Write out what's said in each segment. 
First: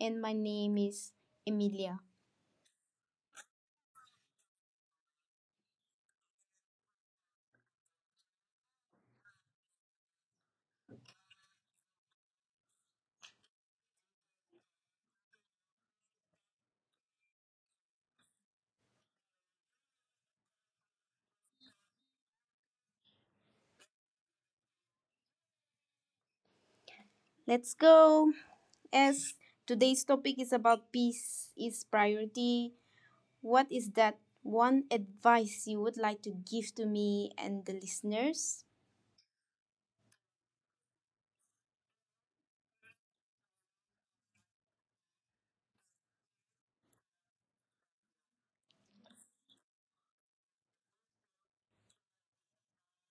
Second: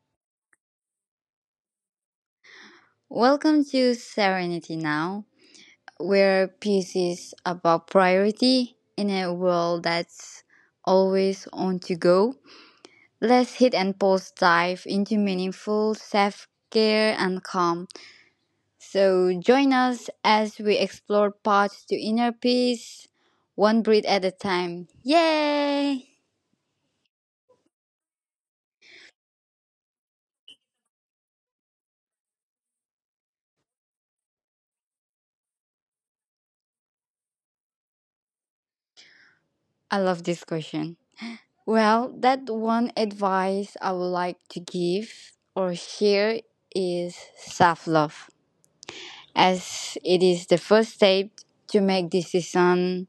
And my name is Emilia. Welcome to Serenity Now, where peace is about priority in a world that's always on to go. Let's hit and pause dive into meaningful self care and calm. So, join us as we explore paths to inner peace, one breath at a time. Yay! Let's go. As today's topic is about peace is priority, what is that one advice you would like to give to me and the listeners? I love this question. Well, that one advice I would like to give or share is self love, as it is the first step to make decision.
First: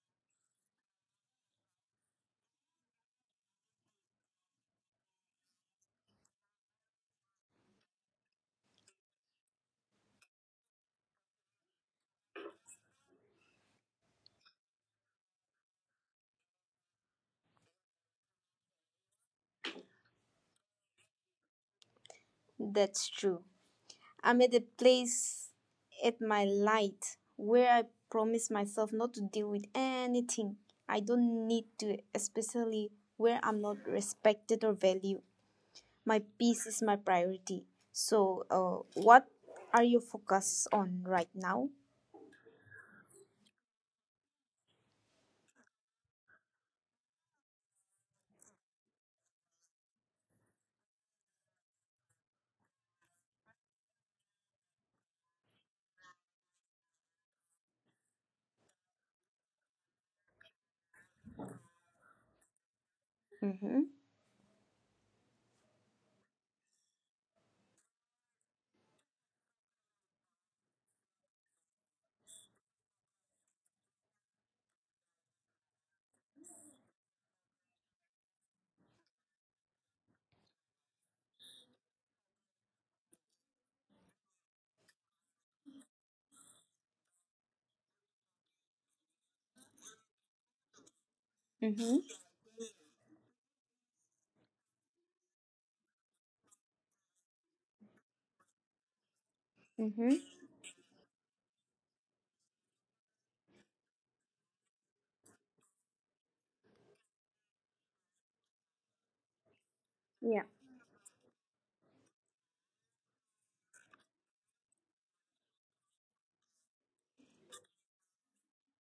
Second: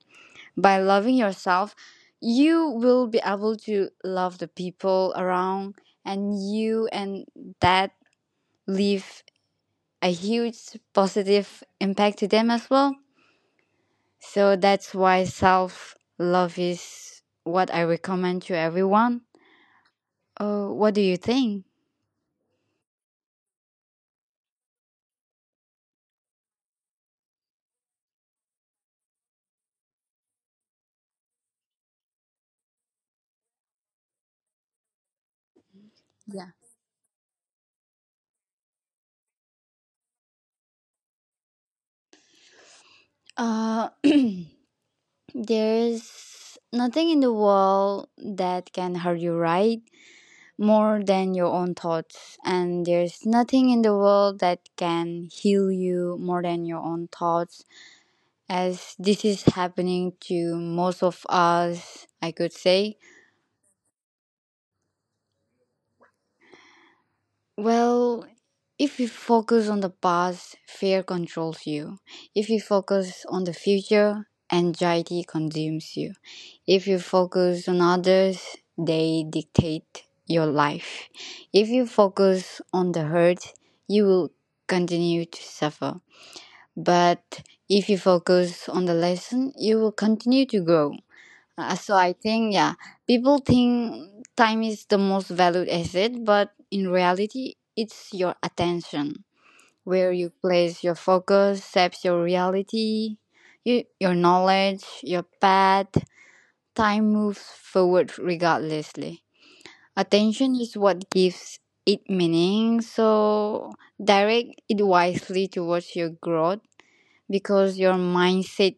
By loving yourself, you will be able to love the people around and you, and that leave a huge positive impact to them as well. So that's why self love is what I recommend to everyone. What do you think? That's true. I'm at a place at my light where I promise myself not to deal with anything. I don't need to, especially where I'm not respected or valued. My peace is my priority. So, what are you focused on right now? Uh, there's nothing in the world that can hurt you right more than your own thoughts, and there's nothing in the world that can heal you more than your own thoughts, as this is happening to most of us, I could say. Mm-hmm. Well, if you focus on the past, fear controls you. If you focus on the future, anxiety consumes you. If you focus on others, they dictate your life. If you focus on the hurt, you will continue to suffer. But if you focus on the lesson, you will continue to grow. So Mm-hmm. I think, yeah, people think time is the most valued asset, but in reality, it's your attention. Mm-hmm. Where you place your focus shapes your reality, you, your knowledge, your path. Time moves forward regardlessly. Yeah. Attention is what gives it meaning, so direct it wisely towards your growth because your mindset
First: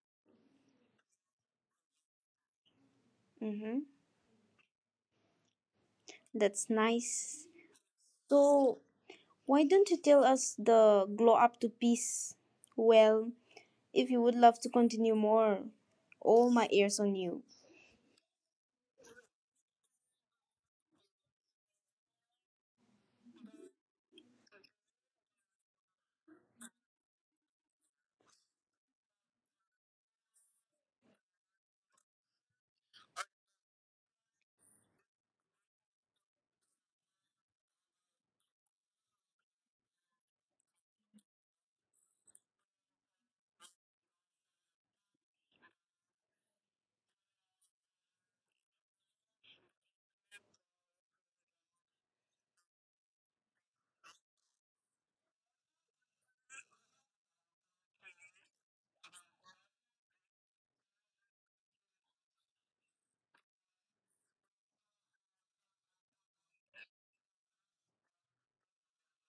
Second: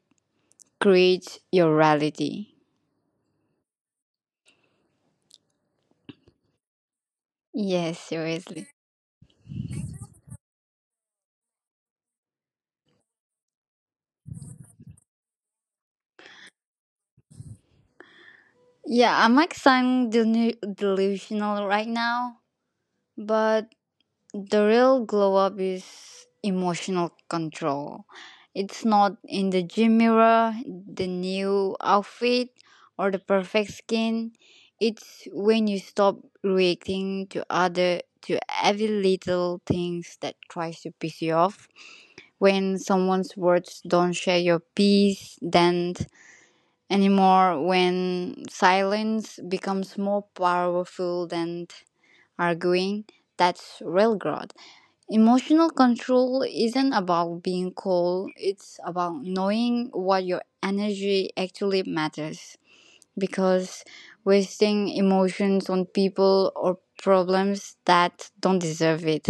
creates your reality. Mm-hmm. That's nice. Yes, seriously. So, why don't you tell us the glow up to peace? Well, if you would love to continue more, all my ears on you. Yeah, I might sound delusional right now, but the real glow up is emotional control. It's not in the gym mirror, the new outfit, or the perfect skin. It's when you stop reacting to other to every little things that tries to piss you off. When someone's words don't share your peace, then anymore when silence becomes more powerful than arguing. That's real growth. Emotional control isn't about being cold; it's about knowing what your energy actually matters. Because wasting emotions on people or problems that don't deserve it,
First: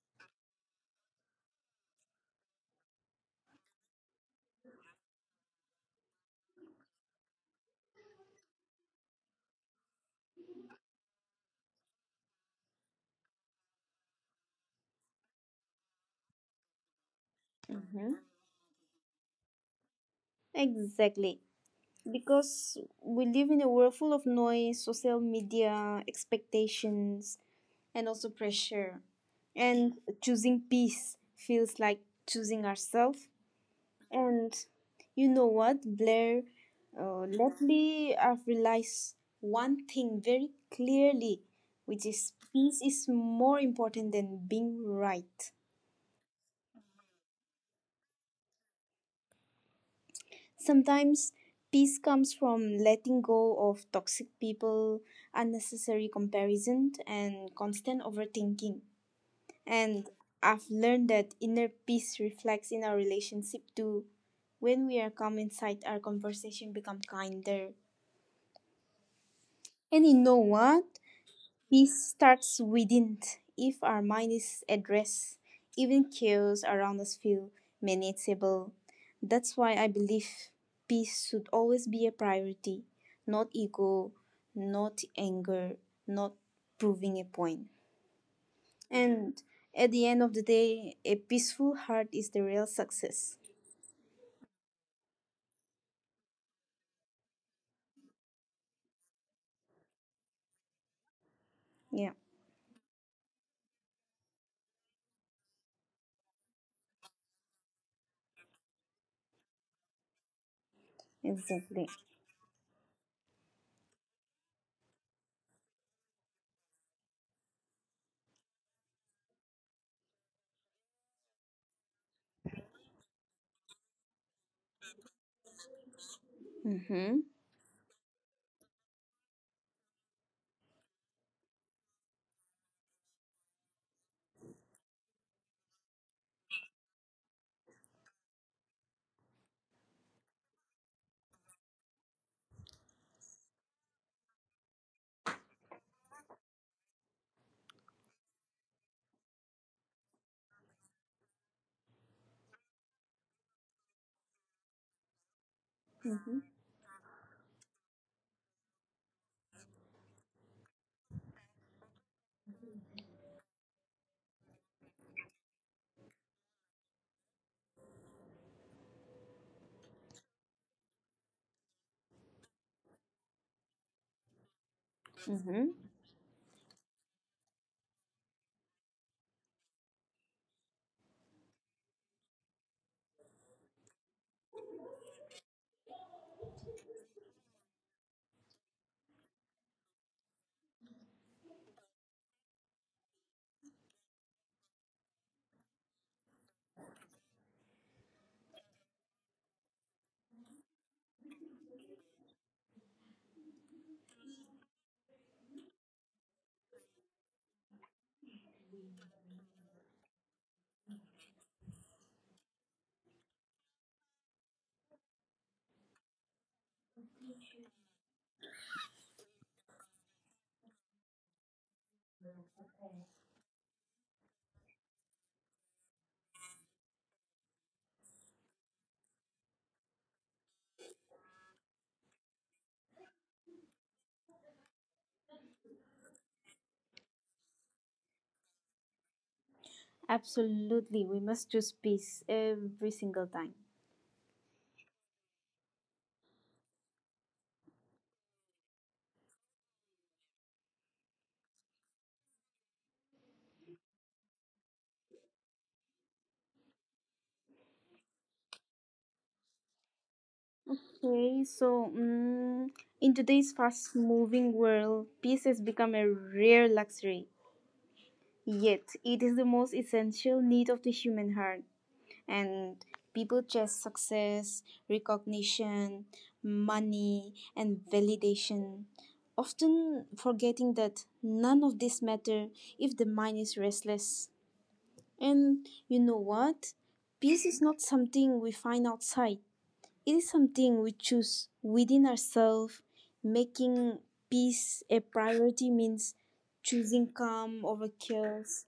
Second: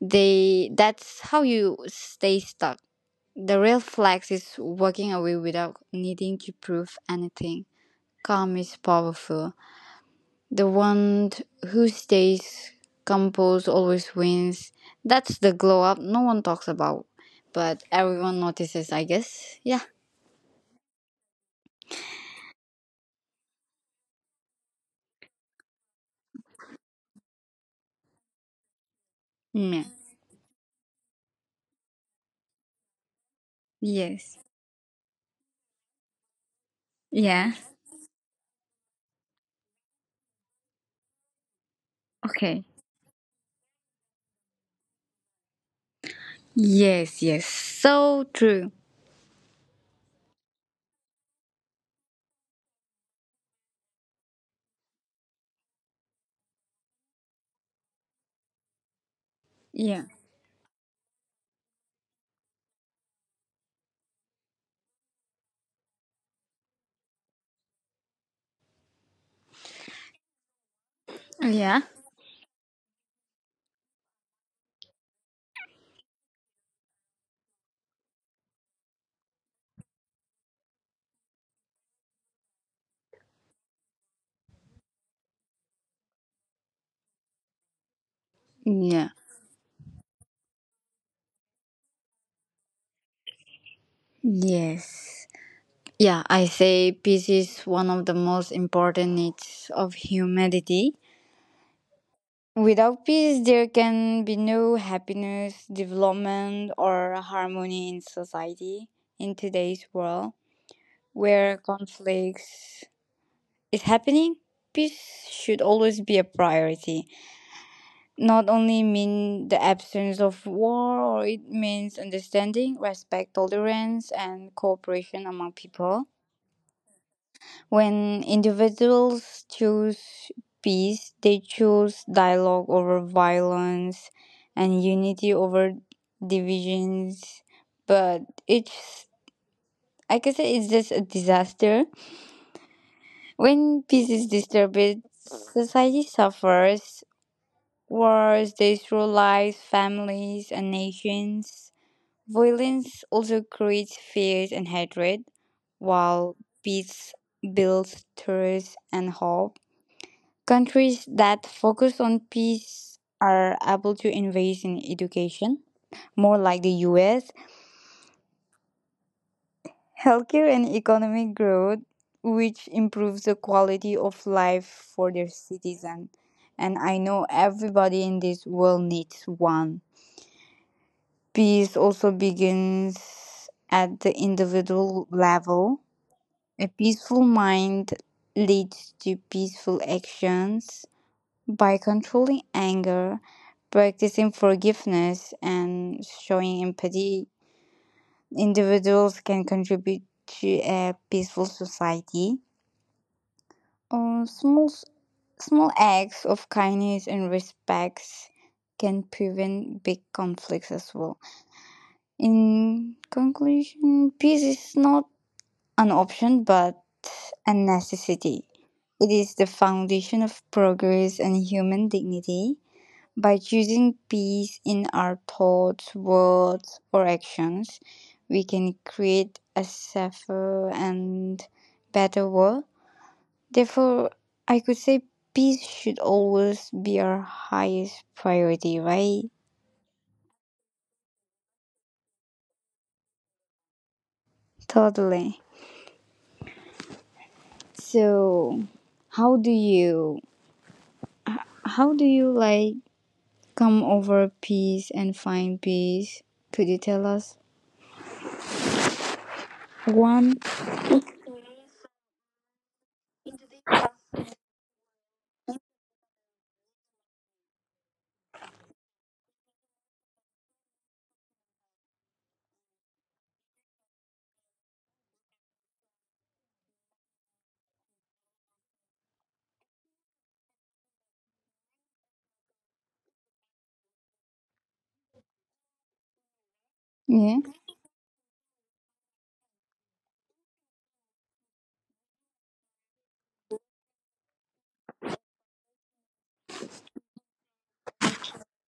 they that's how you stay stuck. The real flex is walking away without needing to prove anything. Calm is powerful. The one who stays composed always wins. That's the glow up no one talks about, but Mm-hmm. everyone notices, I guess. Yeah. Exactly. Because we live in a world full of noise, social media, expectations, and also pressure. Yeah. And choosing peace feels like choosing ourselves. Yes. And you know what, Blair? Yeah. Lately, I've realized one thing very clearly, which is Okay. peace is more important than being right. Yes. So true. Sometimes peace comes from letting go of toxic people, unnecessary comparison, and constant overthinking. Yeah. And I've learned that inner peace reflects in our relationship too. When we are calm inside, our conversation become kinder. And you know what? Yeah. Peace starts within. If our mind is at rest, even chaos around us feel manageable. That's why I believe peace should always be a priority, not ego, not anger, not proving a point. Yeah. And at the end of the day, a peaceful heart is the real success. Yes. Yeah, I say peace is one of the most important needs of humanity. Yeah, Without peace, there can be no happiness, development, or harmony in society in today's world where exactly. conflicts is happening. Peace should always be a priority. Not only mean the absence of war, or it means understanding, respect, tolerance, and cooperation among people. Mm-hmm. When individuals choose peace, they choose dialogue over violence and unity over divisions. But it's, I can say it's just a disaster. When peace is disturbed, society suffers. Wars destroy families, and nations. Violence also creates fears and hatred, while Mm-hmm. peace builds trust and hope. Countries that focus on peace are able to invest in education, more like the US, healthcare, and economic growth, which improves the quality of life for their Mm-hmm. citizens. And I know everybody in this world needs one. Peace also begins at the individual level. A peaceful mind leads to peaceful actions. By controlling anger, practicing forgiveness, and showing empathy, individuals can contribute to a peaceful society. Uh, small, Small acts of kindness and respects can prevent big conflicts as well. In conclusion, peace is not an option but a necessity. It is the foundation of progress and human dignity. By choosing peace in our thoughts, words, or actions, we can create a safer and better world. Therefore, I could say peace should always be our highest priority, right? Absolutely. We must choose peace every single time. Totally. So, how do you how do you like come over peace and find peace? Could you tell us one? Okay, so, in today's fast moving world, peace has become a rare luxury. Yet, it is the most essential need of the human heart. And people chase success, recognition, money, and validation, often forgetting that none of this matter if the mind is restless. And you know what? Yeah. Peace is not something we find outside. It is something we choose within ourselves. Making peace a priority means choosing calm over chaos,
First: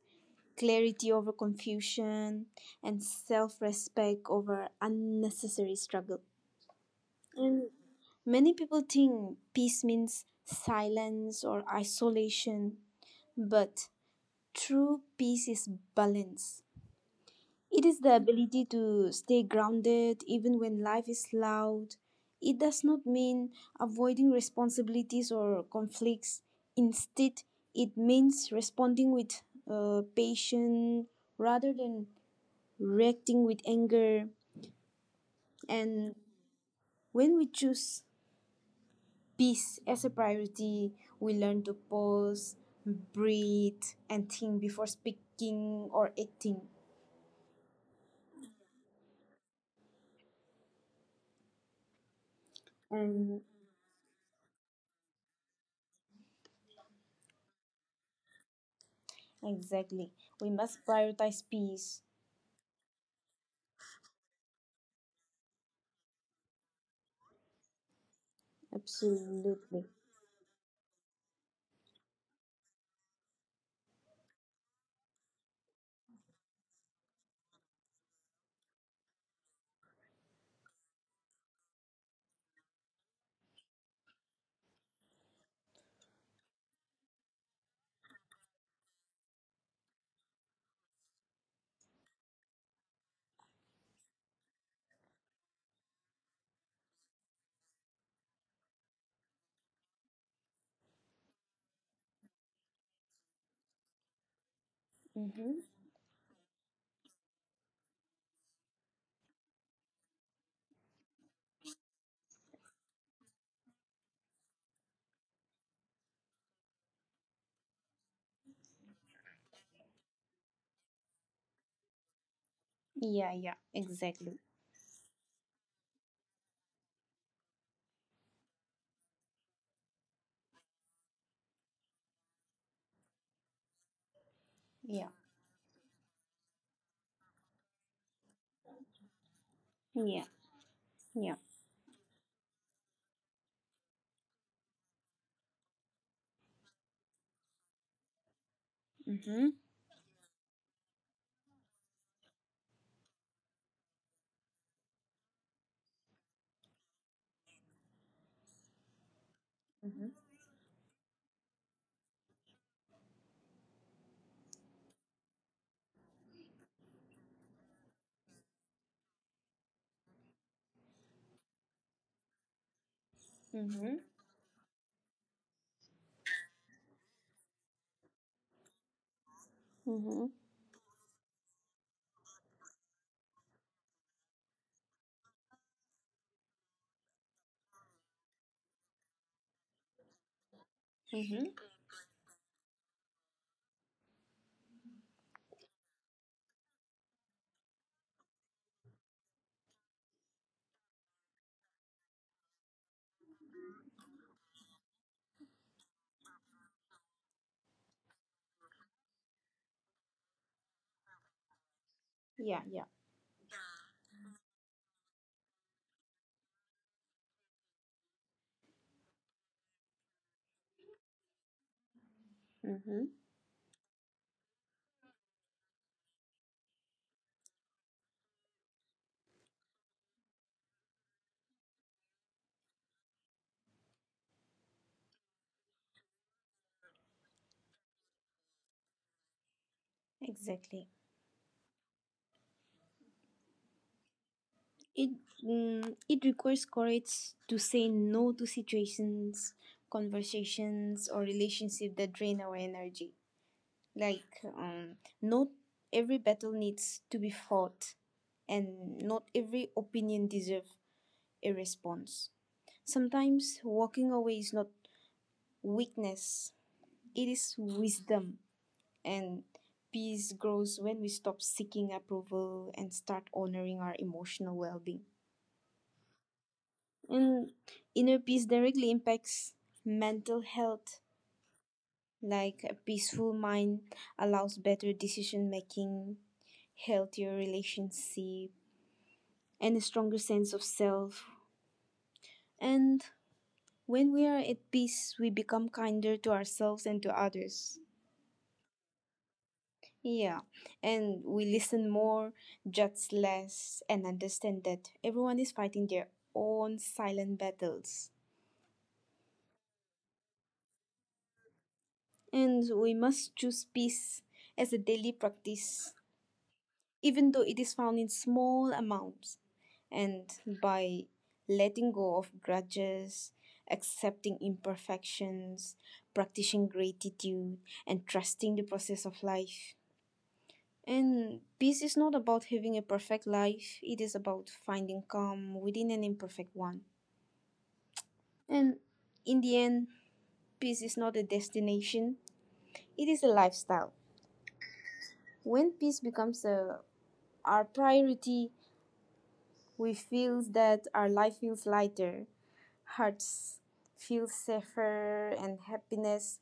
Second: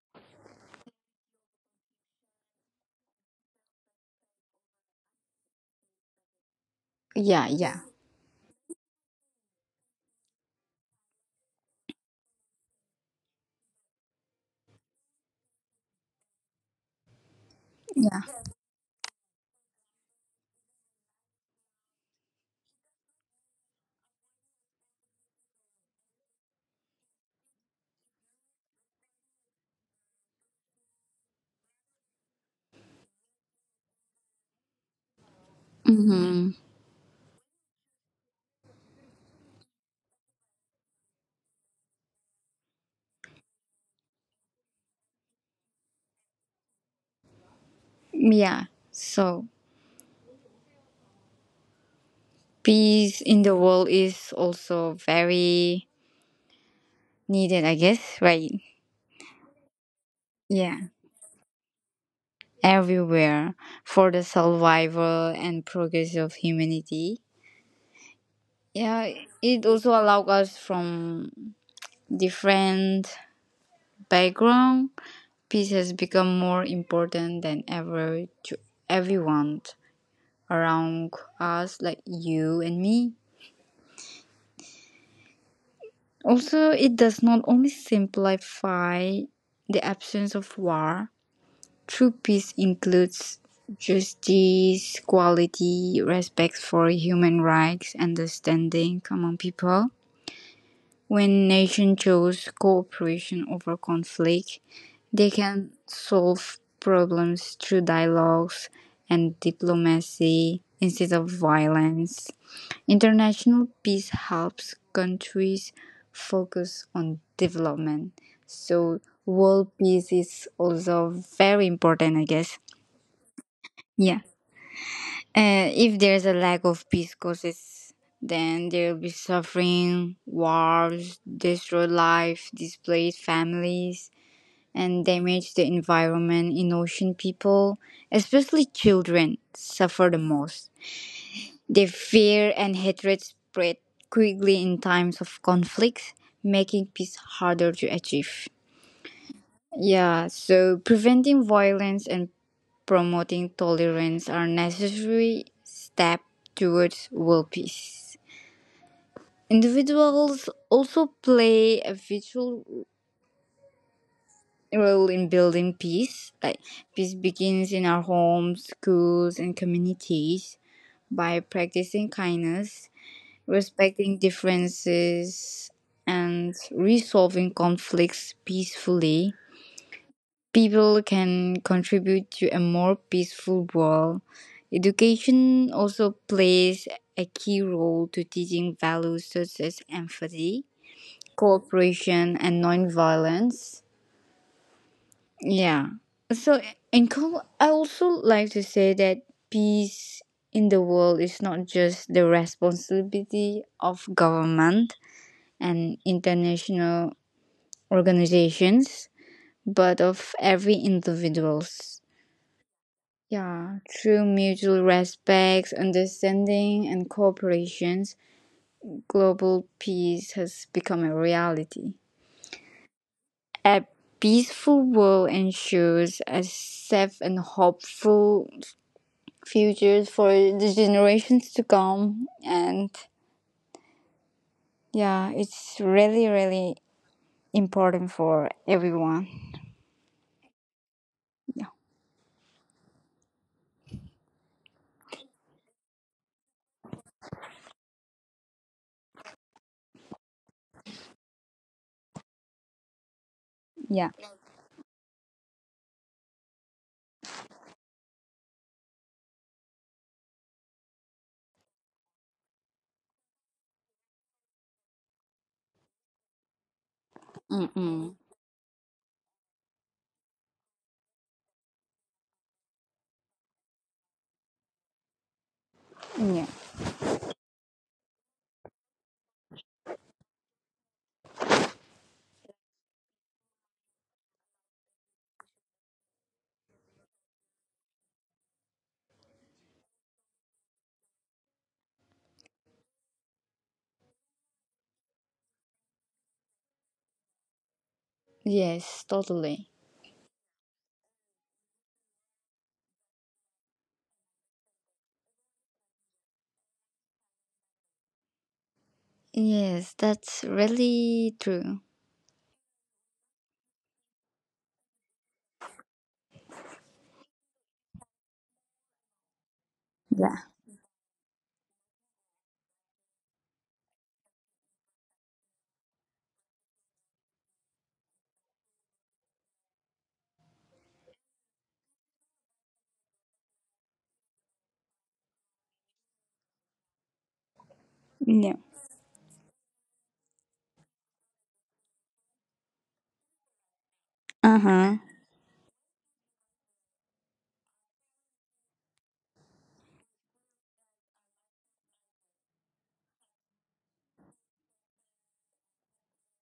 clarity over confusion, and self respect over unnecessary struggle. Yeah, And yeah. many people think peace means silence or isolation, but true peace is balance. It is the ability to stay grounded even when life is loud. It does not mean avoiding responsibilities or conflicts. Instead, it means responding with patience rather than reacting with anger. And Mhm. when we choose peace as a priority, we learn to pause, breathe, and think before speaking or acting. Yeah. So, peace And in the world is also very needed, I guess, right? exactly, we Yeah, must prioritize peace. everywhere for the survival and progress of humanity. Yeah, it Absolutely. also allows us from different background. Peace has become more important than ever to everyone around us, like you and me. Also, it does not only simplify the absence of war. True peace includes justice, equality, respect for human rights, understanding among people. When nations choose cooperation over conflict, they Mm-hmm. can solve problems through dialogues and diplomacy instead of violence. International peace helps countries focus on development. So world peace is also very important, I guess. Yeah, yeah, Yeah. exactly. And if there's a lack of peace causes, then there will be suffering, wars, destroyed life, displaced families, and Yeah, damage the environment in ocean people, especially children, suffer the yeah, most. yeah. Their fear and hatred spread quickly in times of conflict, making peace harder to achieve. Mm-hmm. Yeah, so preventing violence and promoting tolerance are necessary steps towards world peace. Mm-hmm. Individuals also play a vital role in building peace. Like peace begins in our homes, schools, and communities by practicing kindness, Mm-hmm. respecting differences, and resolving conflicts peacefully. Mm-hmm. People can contribute to a more peaceful world. Education also plays a key role to teaching values such as empathy, Mm-hmm. cooperation, and nonviolence. Yeah. So, I also like to say that peace in the world is not just the responsibility of government and international organizations, but of every individuals. Yeah, yeah. Yeah, through mutual respect, understanding, and cooperation, global peace has become a reality. Mm-hmm. A peaceful world ensures a safe and hopeful future for the generations to come. And yeah, it's really important for everyone. Exactly. Yeah. It it requires courage to say no to situations, conversations, or relationships that drain our energy. Yeah. Like, not every battle needs to be fought, and not every opinion deserves a response. Sometimes walking away is not weakness; it is Mm-mm. wisdom, and peace grows when we stop seeking approval and start honoring our emotional well-being. Yeah. And inner peace directly impacts mental health. Like, a peaceful mind allows better decision making, healthier relationship, and a stronger sense of self. And when we are at peace, we become kinder to ourselves and to others. Yes, totally. Yeah, and we listen more, judge less, and understand that everyone is fighting their own silent battles. Yes, that's really true. And we must choose peace as a daily practice even though it is found in small amounts. And Yeah. by letting go of grudges, accepting imperfections, practicing gratitude, and trusting the process of life. And peace is not about having a perfect life, it is about finding calm within an imperfect one. Yeah. And in the end, peace is not a destination, it is a lifestyle. Uh-huh. When peace becomes a, our priority, we feel that our life feels lighter. Hearts feel safer and happiness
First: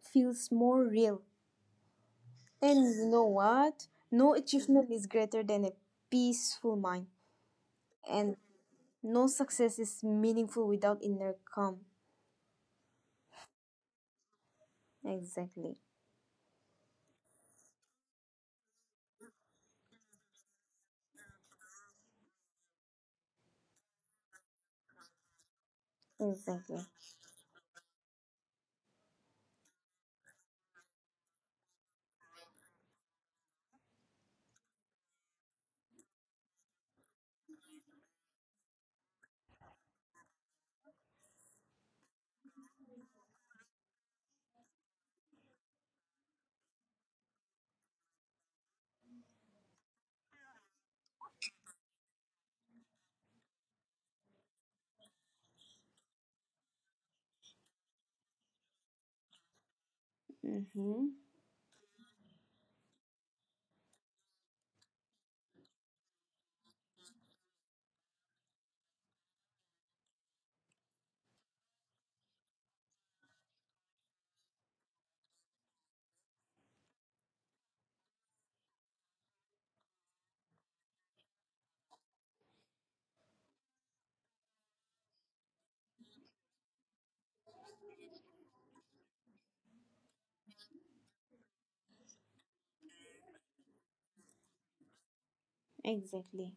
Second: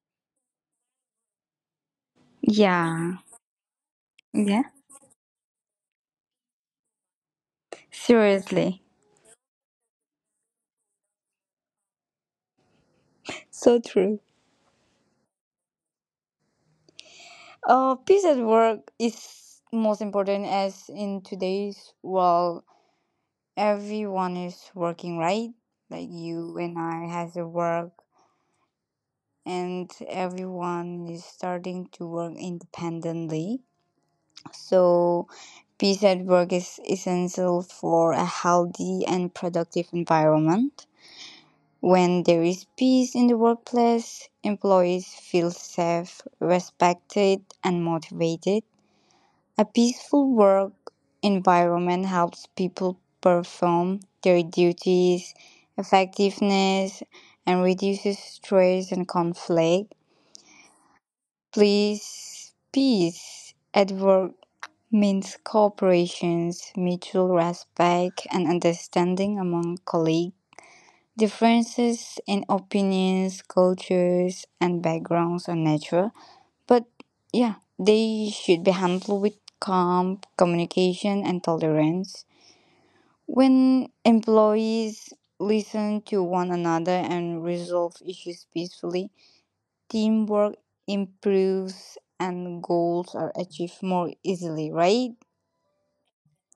feels more real. And you Yeah. know what? No Yeah. achievement is greater than a peaceful mind. And Seriously. no success is meaningful without inner calm. So true. Exactly. Peace at work is most important as in today's world, everyone is working, right? Like you and Exactly. I has a work and everyone is starting to work independently. So peace at work is essential for a healthy and productive environment. When there is peace in the workplace, employees feel safe, respected, and motivated. A peaceful work environment helps people perform their duties effectiveness and reduces stress and conflict. Mm-hmm. Please, peace at work means cooperation, mutual respect, and understanding among colleagues differences in opinions, cultures, and backgrounds are natural, but yeah, they should be handled with calm communication and tolerance. When employees listen to one another and resolve issues peacefully, teamwork improves and goals are achieved more easily, right? Exactly.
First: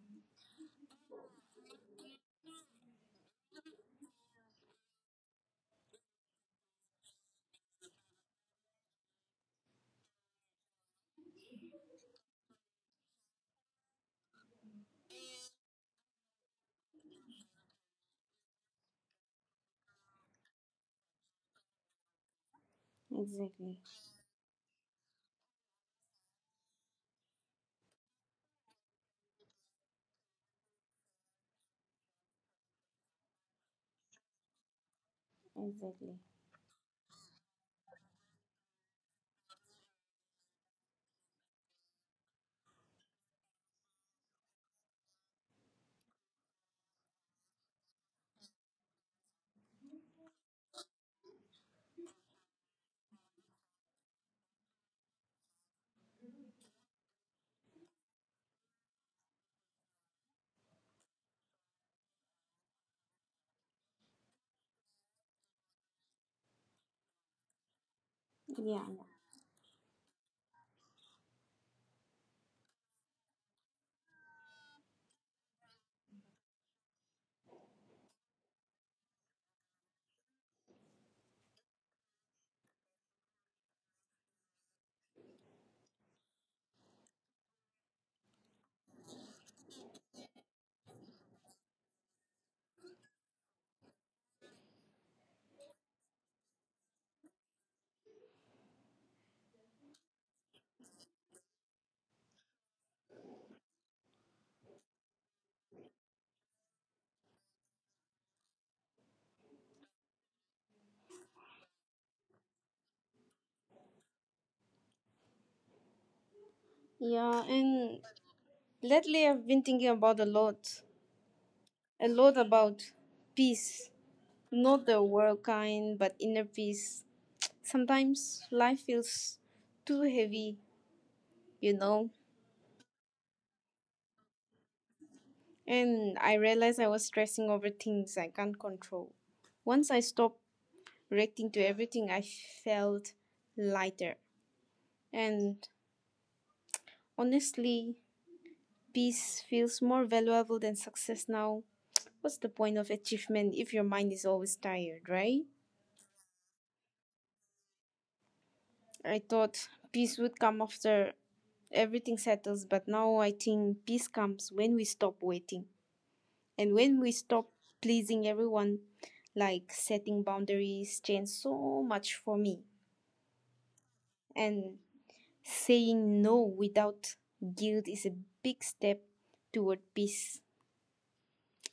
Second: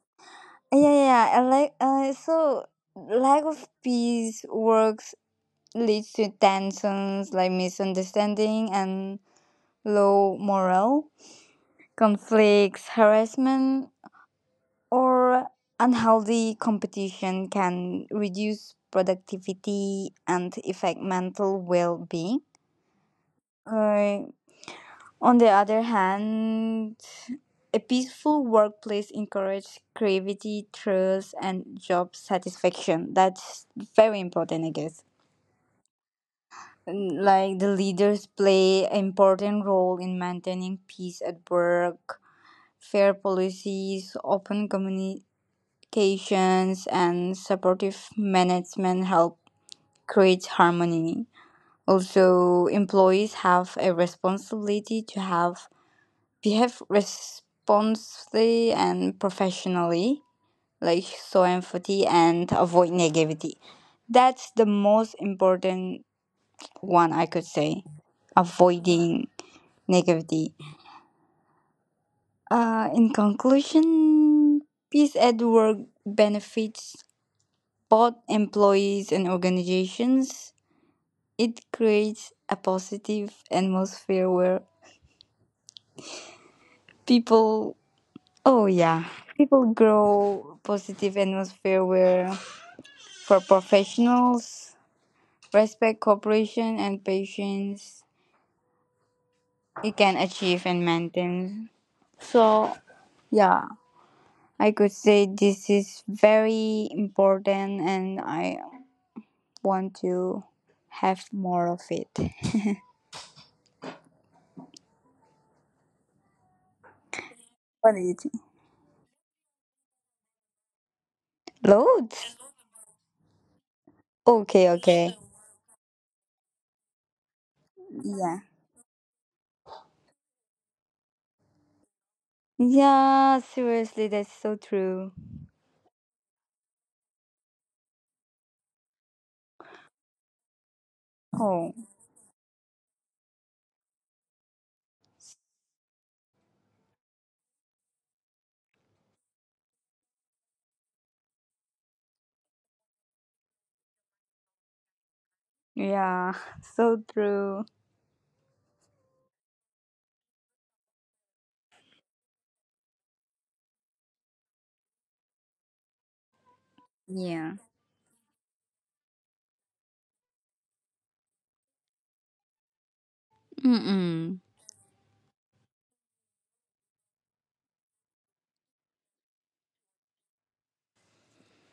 Yeah. I like so lack of peace works leads to tensions like misunderstanding and low morale, conflicts, harassment, or unhealthy competition can reduce productivity and affect mental well being. Exactly. Uh, on the other hand, a peaceful workplace encourages creativity, trust, and job satisfaction. That's very important, I guess. Exactly. Like the leaders play an important role in maintaining peace at work, fair policies, open communications, and supportive management help create harmony. Also employees have a responsibility to have behave responsibly and professionally, like show empathy and avoid negativity. That's the most important one, I could say, Yeah. avoiding negativity. In conclusion, peace at work benefits both employees and organizations. It creates a positive atmosphere where people, oh yeah, people grow positive atmosphere where for professionals respect cooperation and patience it can achieve and maintain. So yeah, I could say this is very important and I want to have more of it. Yeah. What do And you think? lately I've been thinking about a lot. A Loads? lot about peace. Okay, Not the okay. world kind, but inner peace. Yeah. Sometimes life feels too heavy, you know, Yeah, seriously, that's so true. and I realized I was stressing over things I can't control. Once I stopped reacting to Oh, everything, I felt lighter. And honestly, peace feels more valuable than success now. What's the point of achievement if your mind is always tired, right? yeah, so true. I thought peace would come after everything settles, but now I think peace comes when we stop waiting. And when we stop Yeah. pleasing everyone, like setting boundaries changed so much for me. Mm-mm. And saying no without guilt is a big step toward peace.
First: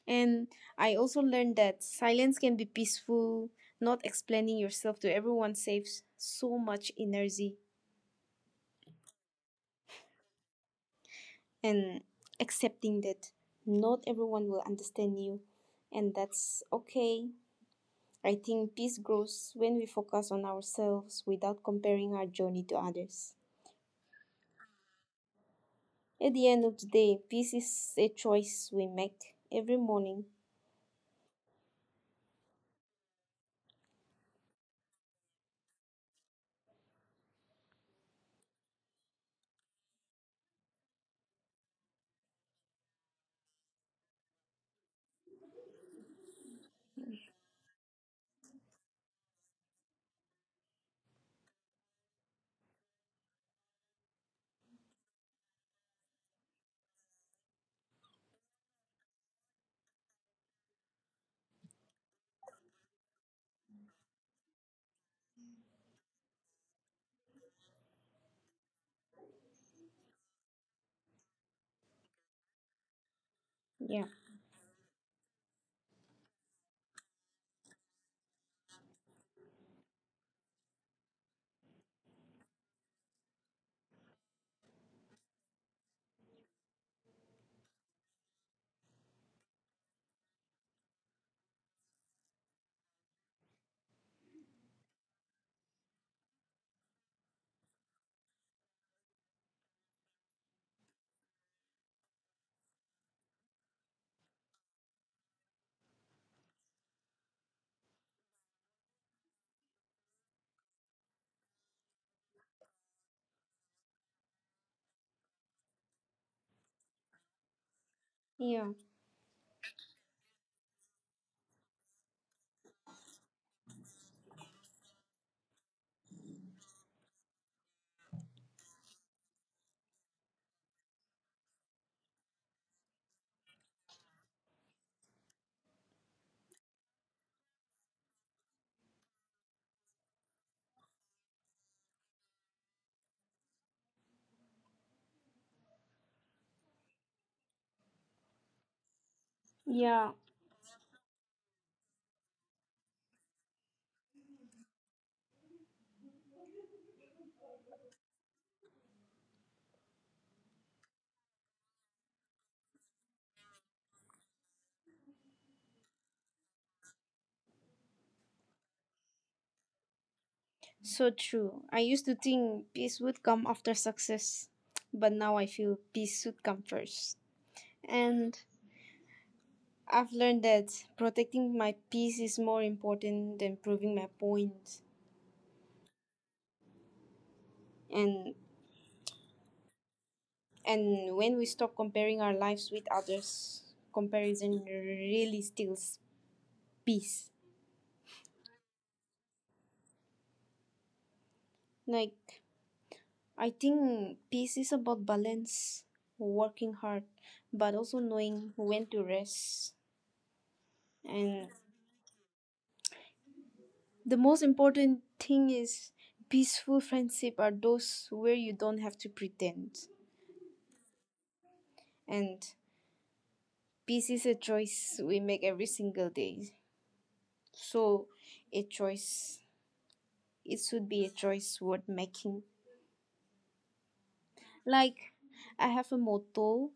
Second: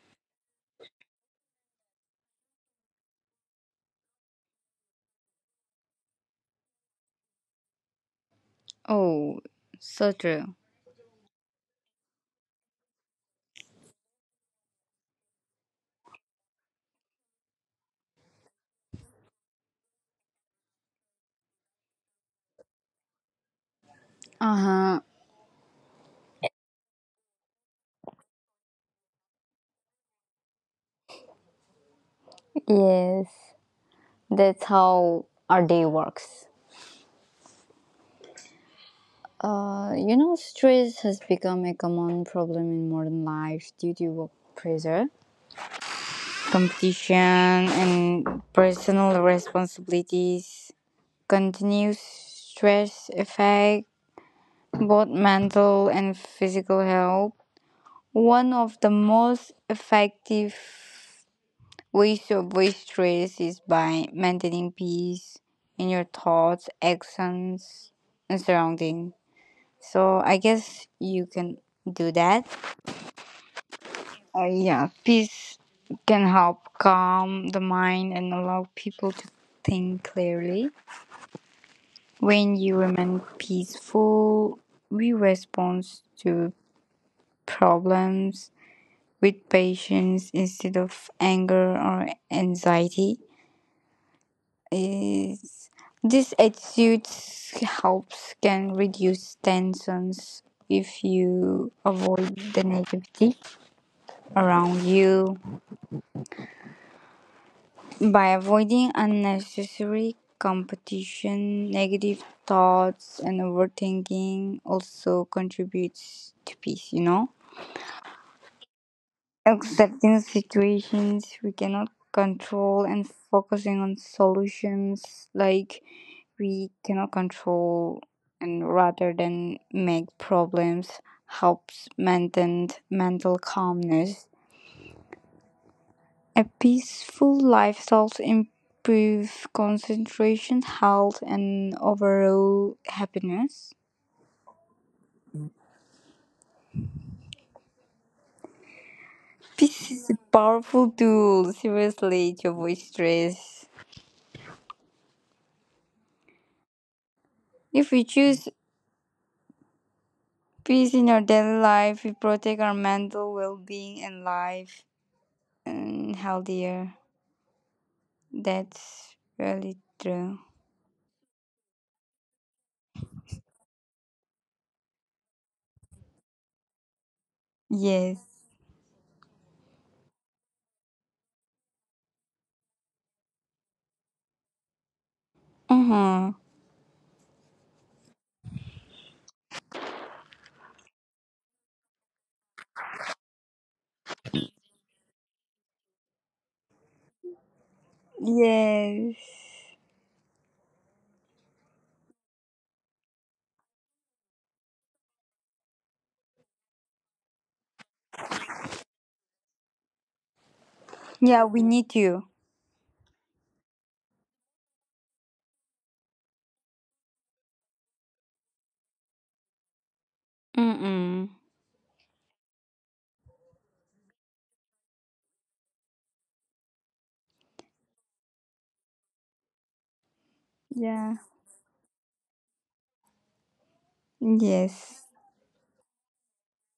And I also learned that silence can be peaceful. Not explaining yourself to everyone saves so much energy. Oh, so true. And accepting that not everyone will understand you, and that's okay. I think peace grows when we focus on ourselves without comparing our journey to others. Uh-huh. At the end of the day, peace is a choice we make every morning. Yes, that's how our day works. You know, stress has become a common problem in modern life due to work pressure, competition, and personal responsibilities. Continuous stress affects both mental and physical health. One of the most effective ways to avoid stress is by maintaining peace in your thoughts, actions, and surrounding. So I guess you can do that. Yeah. Yeah, peace can help calm the mind and allow people to think clearly. When you remain peaceful, we respond to problems with patience instead of anger or anxiety. Is this attitude helps can reduce tensions if you avoid the negativity around you. By avoiding unnecessary competition, negative thoughts and overthinking also contributes to peace, you know? Yeah. Accepting situations we cannot control and focusing on solutions like we cannot control and rather than make problems helps maintain mental calmness. A peaceful lifestyle improves concentration, health, and overall happiness. Peace is Yeah. a powerful tool, seriously, to avoid stress. If we choose peace in our daily life, we protect our mental well being and life and healthier. That's really true. So true. I used to think peace would come after success, but now I feel peace should come first. Yes. And I've learned that protecting my peace is more important than proving my point. Uh-huh. And And when we stop comparing our lives with others, comparison really steals peace. Yes. Like, I think peace is about balance, working hard, but also knowing when to rest. Yeah, And we need you. the most important thing is peaceful friendship are those where you don't have to pretend. Mm-mm. And peace is a choice we make every single day. So, a choice, it should be a Yeah. choice worth making. Yes. Like, I have a motto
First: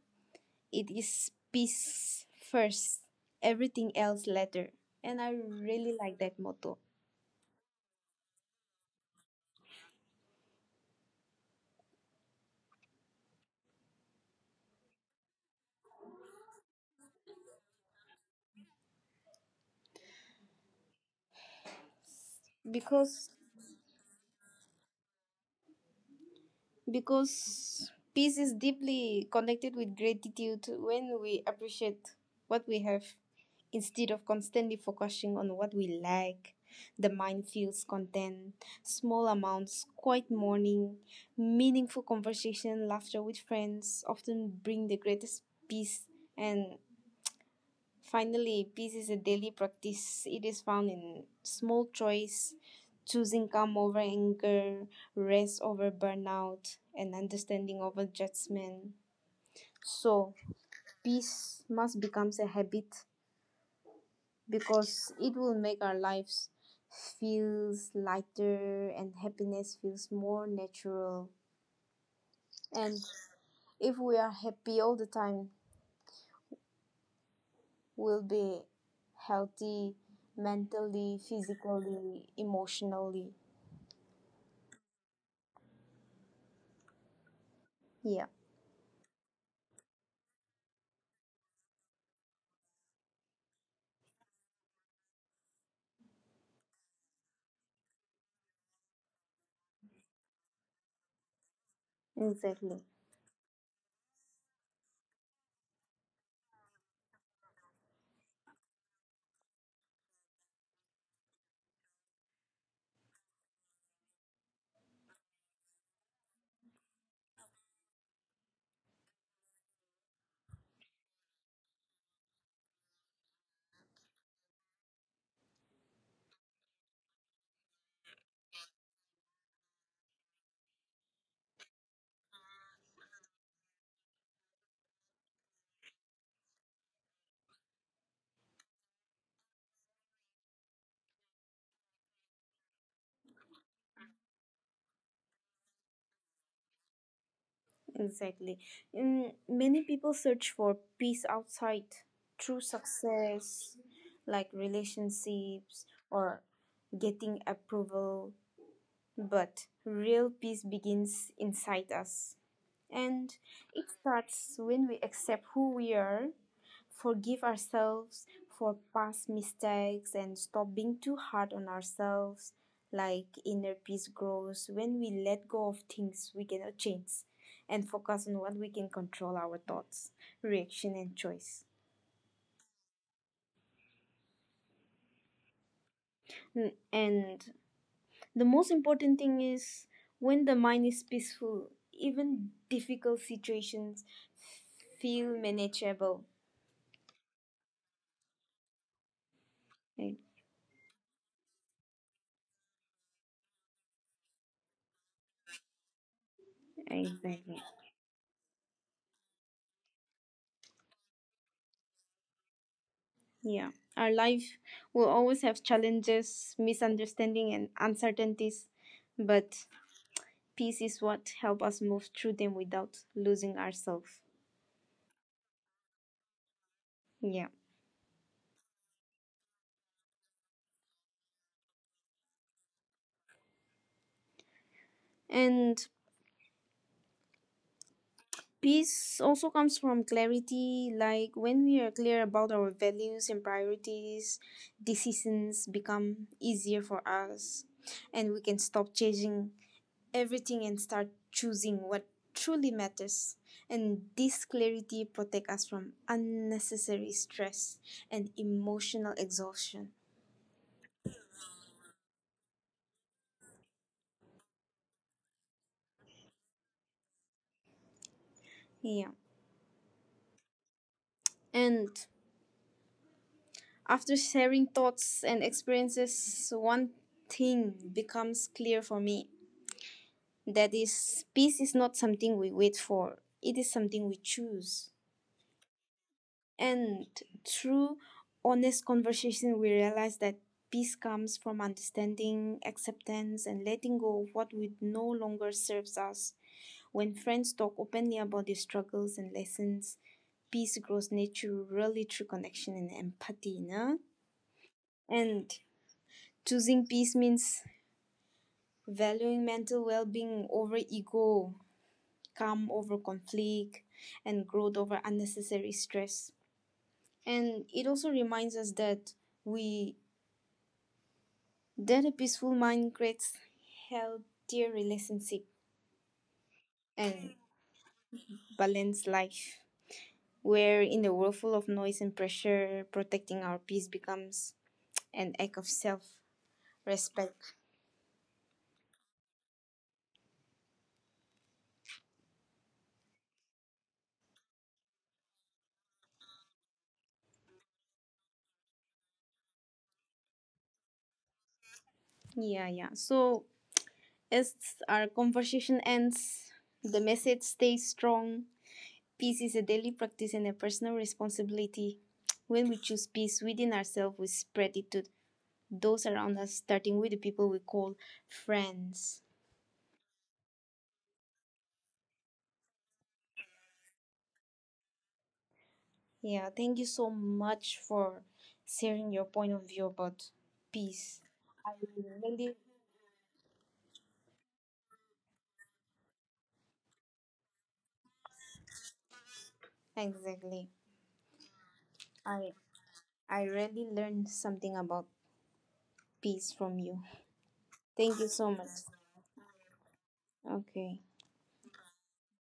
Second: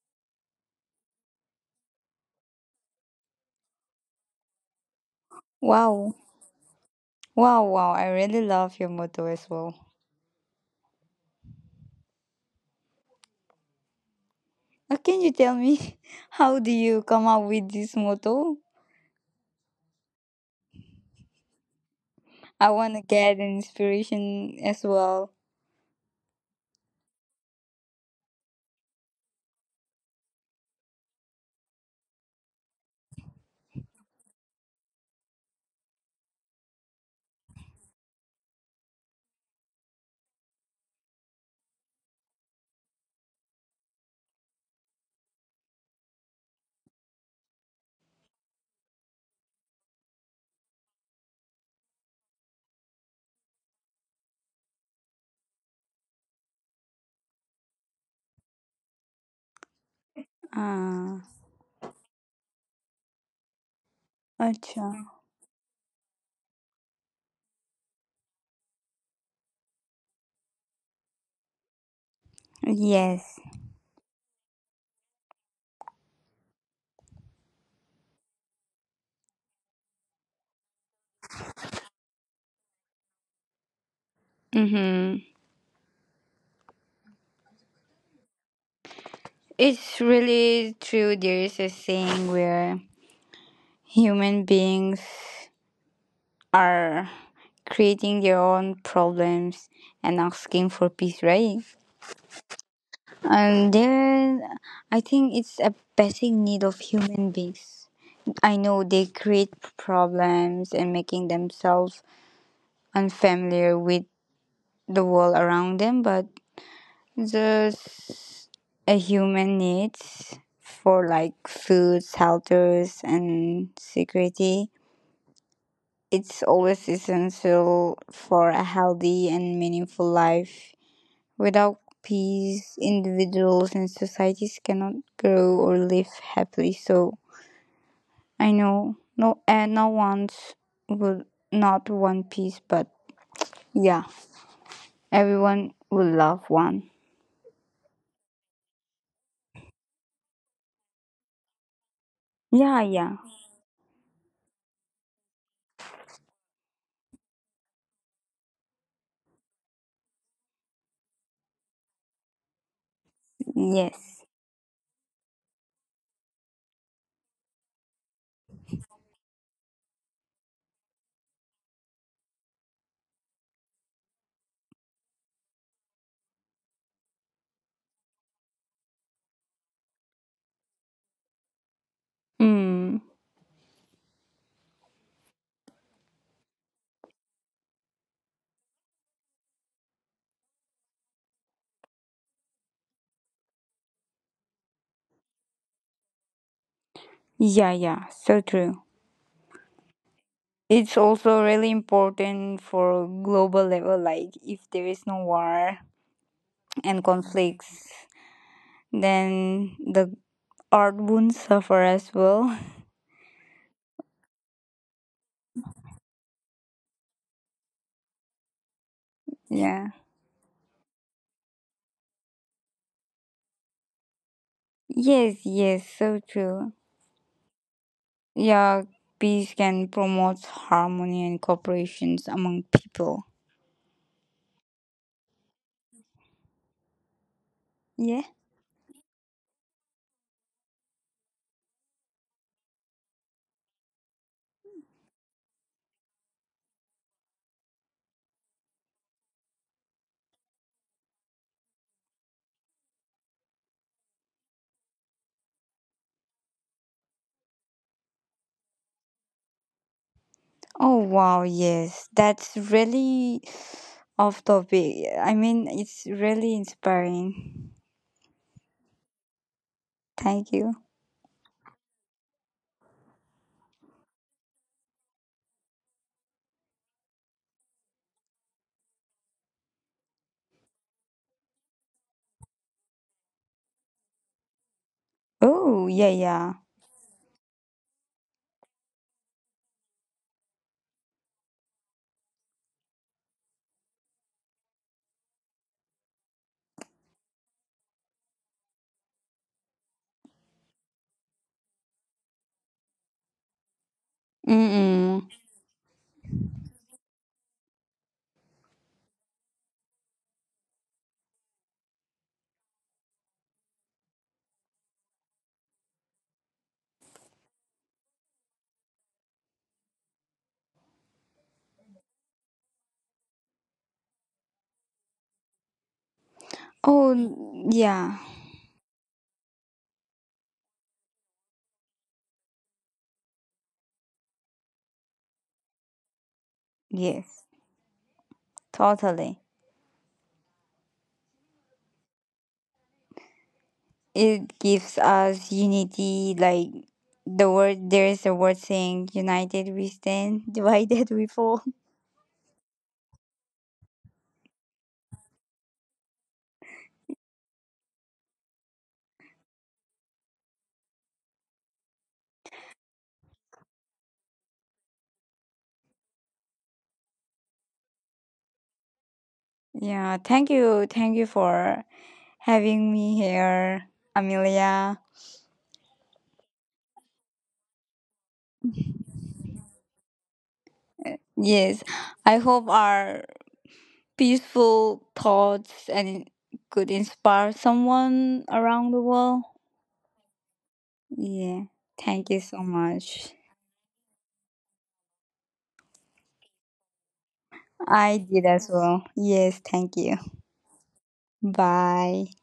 it is peace first, everything else later. And I really Wow. like that motto Wow, I really love your motto as well. Can you tell me how do you come up with this motto? I want to because get an inspiration as well. because peace is deeply connected with gratitude when we appreciate what we have instead of constantly focusing on what we lack, the mind feels content, small amounts, quiet morning, meaningful conversation, laughter with friends often bring the greatest peace. And finally, peace is a daily practice. It is found in small choice, choosing calm over anger, rest over burnout, and understanding over judgment. So, Ah, peace must become a habit acha. because it will make our lives feels lighter and happiness feels more natural. And Yes. if we are happy all the time, we'll be healthy mentally, physically, emotionally. Mm-hmm. Yeah, It's really true. There is a saying where human beings are creating their own problems and asking for peace, right? exactly. And there, I think it's a basic need of human beings. I know they create problems and making themselves unfamiliar with the world around them, but just a human needs for like food, shelters, and security. It's always essential for a healthy and meaningful life. Without peace, individuals and societies cannot grow or live happily. So I know. No, and no one would not want peace, but yeah, everyone would love one. Exactly. Mm, many people search for peace outside, true Yeah, yeah, success, like relationships or getting approval. But real peace begins inside us. And it yes. starts when we accept who we are, forgive ourselves for past mistakes, and stop being too hard on ourselves. Like inner peace grows when we let go of things we cannot change and focus on what we can control, our thoughts, reaction, and choice. Mm, And the most important thing is when the mind is peaceful, even difficult situations feel manageable. yeah, so true. E- It's also really important for global level. Like, if there is no war and Exactly. conflicts, then the art won't suffer as well. Yeah, our life will always have challenges, misunderstanding, and uncertainties, but Yeah. peace is what helps us move through them without losing ourselves. Yes, so true. Yeah, Yeah, peace can promote harmony and cooperations among people. and Yeah. peace also comes from clarity. Like when we are clear about our values and priorities, decisions become easier for us, and we can stop chasing everything and start choosing what truly matters. And this clarity protects us from unnecessary stress and emotional exhaustion. Oh wow, yes. That's really off topic. I mean, it's really inspiring. Yeah. Thank you. And after sharing thoughts and experiences, one thing becomes clear for me, that is, peace is not something we wait for, it is something we choose. Oh, yeah. And through honest conversation, we realize that peace comes from understanding, acceptance, and letting go of what we no longer serves us. When friends talk openly about their struggles and lessons, peace grows naturally through connection and empathy. Na? Mm-mm. And choosing peace means valuing mental well being over ego, calm over conflict, and growth over unnecessary stress. And it also reminds us that we that a peaceful mind creates healthier relationship and Oh, yeah. balanced life. Where in a world full of noise and pressure, protecting our peace becomes an act of self Yes, respect. totally. It gives us unity, like the word, there is a word saying, united we stand, divided we fall. Yeah, yeah. So as our conversation ends, the message stays strong. Peace is a daily practice and a personal responsibility. When we choose peace within ourselves, we spread it to those around us, starting with the people we call friends. Yeah, thank you. Thank you for having me here, Amelia. Yeah, thank you so much for sharing your point of view about peace. I Yes, I really hope our peaceful thoughts and could inspire someone around the world. exactly. Yeah, thank you I so much. I really learned something about peace from you. Thank I you did so as much. well. Yes, thank you. Okay. Bye.